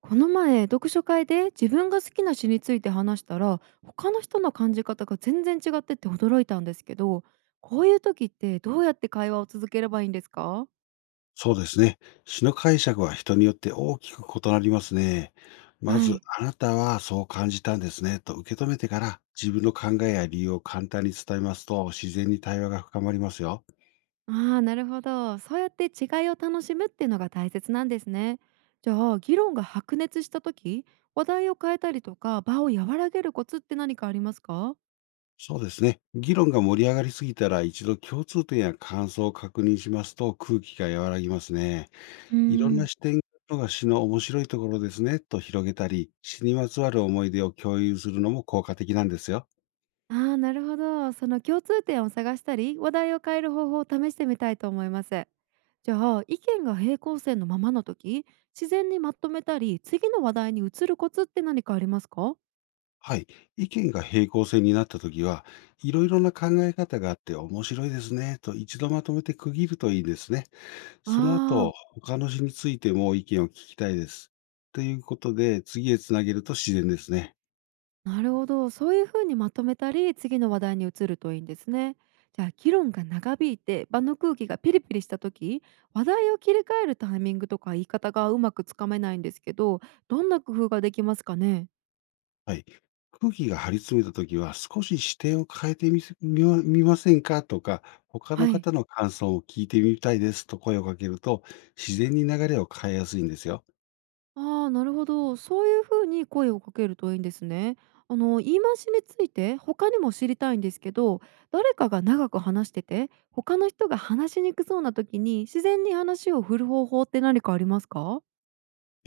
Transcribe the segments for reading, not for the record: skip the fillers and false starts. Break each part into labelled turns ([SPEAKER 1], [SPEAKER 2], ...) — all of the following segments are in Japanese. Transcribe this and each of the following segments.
[SPEAKER 1] この前読書会で自分が好きな詩について話したら、他の人の感じ方が全然違ってて驚いたんですけど、こういう時ってどうやって会話を続ければいいんですか？
[SPEAKER 2] そうですね。詩の解釈は人によって大きく異なりますね。ま
[SPEAKER 1] は
[SPEAKER 2] ず、
[SPEAKER 1] い。
[SPEAKER 2] あなたはそう感じたんですねと受け止めてから、自分の考えや理由を簡単に伝えますと、自然に対話が深まりますよ。
[SPEAKER 1] ああ、なるほど。そうやって違いを楽しむっていうのが大切なんですね。じゃあ、議論が白熱した時、話題を変えたりとか場を和らげるコツって何かありますか？
[SPEAKER 2] そうですね。議論が盛り上がりすぎたら、一度共通点や感想を確認しますと、空気が和らぎますね。
[SPEAKER 1] うー
[SPEAKER 2] いろんな
[SPEAKER 1] ん。
[SPEAKER 2] 視点が詩の面白いところですねと広げたり、詩にまつわる思い出を共有するのも効果的なんですよ。
[SPEAKER 1] ああ、なるほど。その共通点を探したり、話題を変える方法を試してみたいと思います。じゃあ、意見が平行線のままの時、自然にまとめたり、次の話題に移るコツって何かありますか？
[SPEAKER 2] はい。意見が平行線になったときは、いろいろな考え方があって面白いですね、と一度まとめて区切るといいですね。
[SPEAKER 1] あ
[SPEAKER 2] その
[SPEAKER 1] あ
[SPEAKER 2] 後、
[SPEAKER 1] ー、
[SPEAKER 2] 他の人についても意見を聞きたいです。ということで、次へつなげると自然ですね。
[SPEAKER 1] なるほど。そういうふうにまとめたり、次の話題に移るといいんですね。じゃあ、議論が長引いて、場の空気がピリピリした時、話題を切り替えるタイミングとか言い方がうまくつかめないんですけど、どんな工夫ができますかね？
[SPEAKER 2] はい。空気が張り詰めたときは、少し視点を変えてみませんかとか、他の
[SPEAKER 1] はい。
[SPEAKER 2] 方の感想を聞いてみたいですと声をかけると、自然に流れを変えやすいんですよ。
[SPEAKER 1] ああ、なるほど。そういう風に声をかけるといいんですね。言い回しについて他にも知りたいんですけど、誰かが長く話してて、他の人が話しにくそうな時に自然に話を振る方法って何かありますか？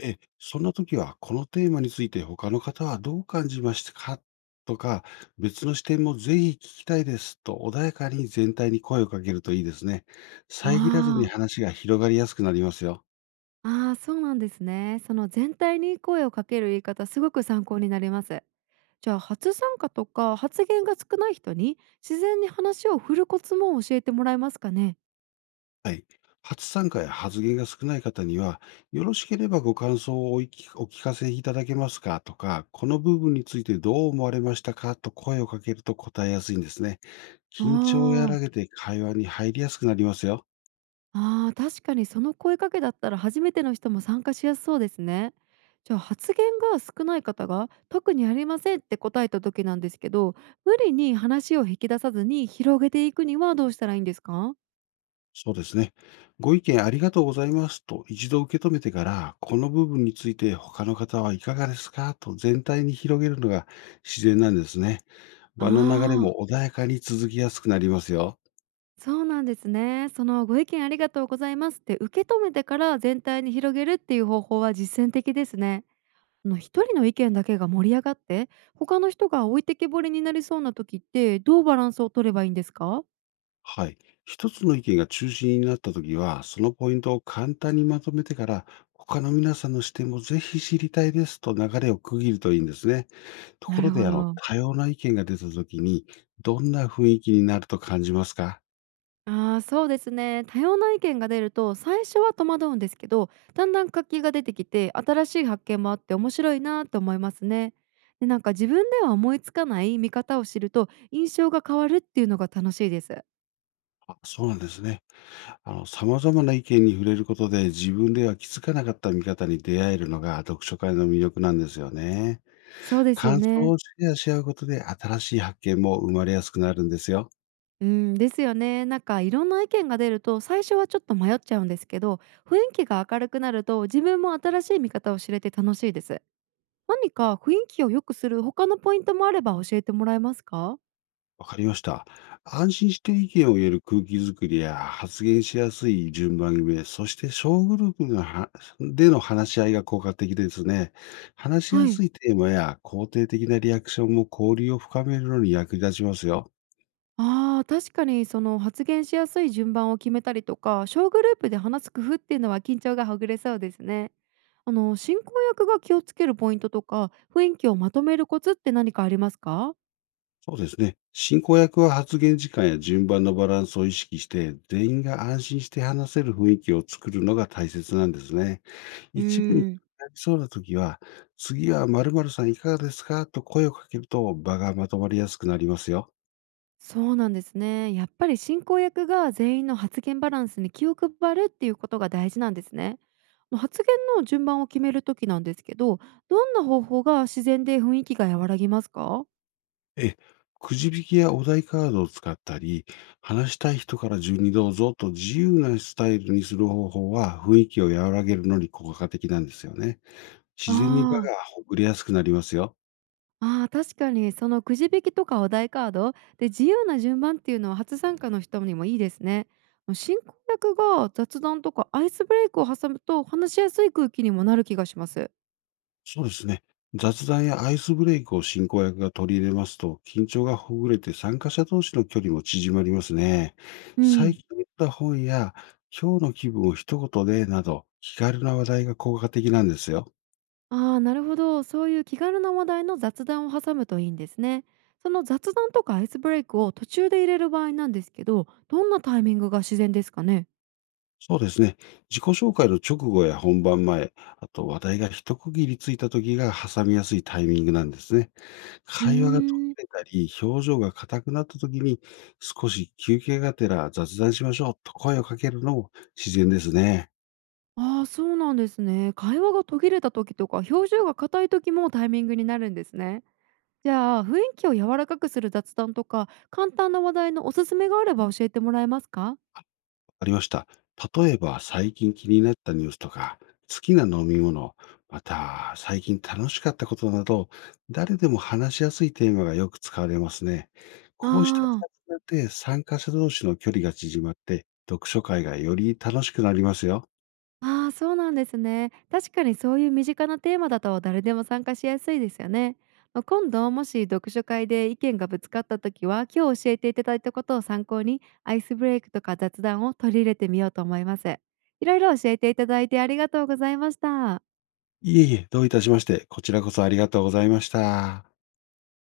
[SPEAKER 2] え、そんな時は、このテーマについて他の方はどう感じましたかとか、別の視点もぜひ聞きたいですと穏やかに全体に声をかけるといいですね。
[SPEAKER 1] あ
[SPEAKER 2] 遮らずに
[SPEAKER 1] ー。
[SPEAKER 2] 話が広がりやすくなりますよ。
[SPEAKER 1] あー、あ、そうなんですね。その全体に声をかける言い方、すごく参考になります。じゃあ、初参加とか発言が少ない人に自然に話を振るコツも教えてもらえますかね？
[SPEAKER 2] はい。初参加や発言が少ない方には、よろしければご感想をお聞かせいただけますかとか、この部分についてどう思われましたかと声をかけると答えやすいんですね。
[SPEAKER 1] あ
[SPEAKER 2] 緊張を和らげ
[SPEAKER 1] あ。
[SPEAKER 2] て会話に入りやすくなりますよ。
[SPEAKER 1] ああ、確かにその声かけだったら初めての人も参加しやすそうですね。じゃあ、発言が少ない方が特にありませんって答えた時なんですけど、無理に話を引き出さずに広げていくにはどうしたらいいんですか？
[SPEAKER 2] そうですね。ご意見ありがとうございますと一度受け止めてから、この部分について他の方はいかがですかと全体に広げるのが自然なんですね。場の流れ
[SPEAKER 1] ああ、
[SPEAKER 2] も穏やかに続きやすくなりますよ。
[SPEAKER 1] そうなんですね。そのご意見ありがとうございますって受け止めてから全体に広げるっていう方法は実践的ですね。一人の意見だけが盛り上がって他の人が置いてけぼりになりそうな時って、どうバランスを取ればいいんですか？
[SPEAKER 2] はい。一つの意見が中心になったときは、そのポイントを簡単にまとめてから、他の皆さんの視点もぜひ知りたいですと流れを区切るといいんですね。とこ
[SPEAKER 1] な
[SPEAKER 2] ろ
[SPEAKER 1] るほ
[SPEAKER 2] で、
[SPEAKER 1] ど。
[SPEAKER 2] 多様な意見が出たときに、どんな雰囲気になると感じますか？
[SPEAKER 1] ああ、そうですね。多様な意見が出ると最初は戸惑うんですけど、だんだん活気が出てきて新しい発見もあって面白いなと思いますね。で、なんか自分では思いつかない見方を知ると印象が変わるっていうのが楽しいです。
[SPEAKER 2] あ、そうなんですね。様々な意見に触れることで自分では気づかなかった見方に出会えるのが読書会の魅力なんですよね。
[SPEAKER 1] そうですよ
[SPEAKER 2] 感想
[SPEAKER 1] ね。
[SPEAKER 2] をシェアし合うことで新しい発見も生まれやすくなるんですよ。
[SPEAKER 1] うん、ですよね。なんかいろんな意見が出ると最初はちょっと迷っちゃうんですけど、雰囲気が明るくなると自分も新しい見方を知れて楽しいです。何か雰囲気を良くする他のポイントもあれば教えてもらえますか？
[SPEAKER 2] わかりました。安心して意見を言える空気づくりや発言しやすい順番決め、そして小グループでの話し合いが効果的ですね。話しや
[SPEAKER 1] は
[SPEAKER 2] す
[SPEAKER 1] い。
[SPEAKER 2] いテーマや肯定的なリアクションも交流を深めるのに役立ちますよ。
[SPEAKER 1] ああ、確かにその発言しやすい順番を決めたりとか、小グループで話す工夫っていうのは緊張がほぐれそうですね。進行役が気をつけるポイントとか、雰囲気をまとめるコツって何かありますか？
[SPEAKER 2] そうですね。進行役は発言時間や順番のバランスを意識して、全員が安心して話せる雰囲気を作るのが大切なんですね。
[SPEAKER 1] うー
[SPEAKER 2] 一部に
[SPEAKER 1] ん、
[SPEAKER 2] なりそうな時は、次は〇〇さんいかがですかと声をかけると場がまとまりやすくなりますよ。
[SPEAKER 1] そうなんですね。やっぱり進行役が全員の発言バランスに気を配るっていうことが大事なんですね。発言の順番を決めるときなんですけど、どんな方法が自然で雰囲気が和らぎますか？
[SPEAKER 2] えくじ引きやお題カードを使ったり、話したい人から順にどうぞと自由なスタイルにする方法は雰囲気を和らげるのに効果的なんですよね。自然に場が
[SPEAKER 1] ああー。
[SPEAKER 2] ほぐれやすくなりますよ。
[SPEAKER 1] ああ、確かにそのくじ引きとかお題カードで自由な順番っていうのは初参加の人にもいいですね。進行役が雑談とかアイスブレイクを挟むと話しやすい空気にもなる気がします。
[SPEAKER 2] そうですね。雑談やアイスブレイクを進行役が取り入れますと、緊張がほぐれて参加者同士の距離も縮まりますね。
[SPEAKER 1] う
[SPEAKER 2] 最
[SPEAKER 1] ん。
[SPEAKER 2] 近読んだ本や、今日の気分を一言でなど、気軽な話題が効果的なんですよ。
[SPEAKER 1] ああ、なるほど。そういう気軽な話題の雑談を挟むといいんですね。その雑談とかアイスブレイクを途中で入れる場合なんですけど、どんなタイミングが自然ですかね？
[SPEAKER 2] そうですね。自己紹介の直後や本番前、あと話題が一区切りついた時が挟みやすいタイミングなんですね。
[SPEAKER 1] うー
[SPEAKER 2] 会話が途
[SPEAKER 1] ん。
[SPEAKER 2] 切れたり、表情が硬くなった時に、少し休憩がてら雑談しましょうと声をかけるのも自然ですね。
[SPEAKER 1] ああ、そうなんですね。会話が途切れた時とか、表情が硬い時もタイミングになるんですね。じゃあ、雰囲気を柔らかくする雑談とか、簡単な話題のおすすめがあれば教えてもらえますか？
[SPEAKER 2] ありました。例えば、最近気になったニュースとか、好きな飲み物、また、最近楽しかったことなど、誰でも話しやすいテーマがよく使われますね。
[SPEAKER 1] あ
[SPEAKER 2] こうしたチ
[SPEAKER 1] あ、
[SPEAKER 2] ャットで参加者同士の距離が縮まって、読書会がより楽しくなりますよ。
[SPEAKER 1] あーあ、そうなんですね。確かにそういう身近なテーマだと誰でも参加しやすいですよね。まあ、今度もし読書会で意見がぶつかった時は、今日教えていただいたことを参考に、アイスブレイクとか雑談を取り入れてみようと思います。いろいろ教えていただいてありがとうございました。
[SPEAKER 2] いえいえ、どういたしまして、こちらこそありがとうございました。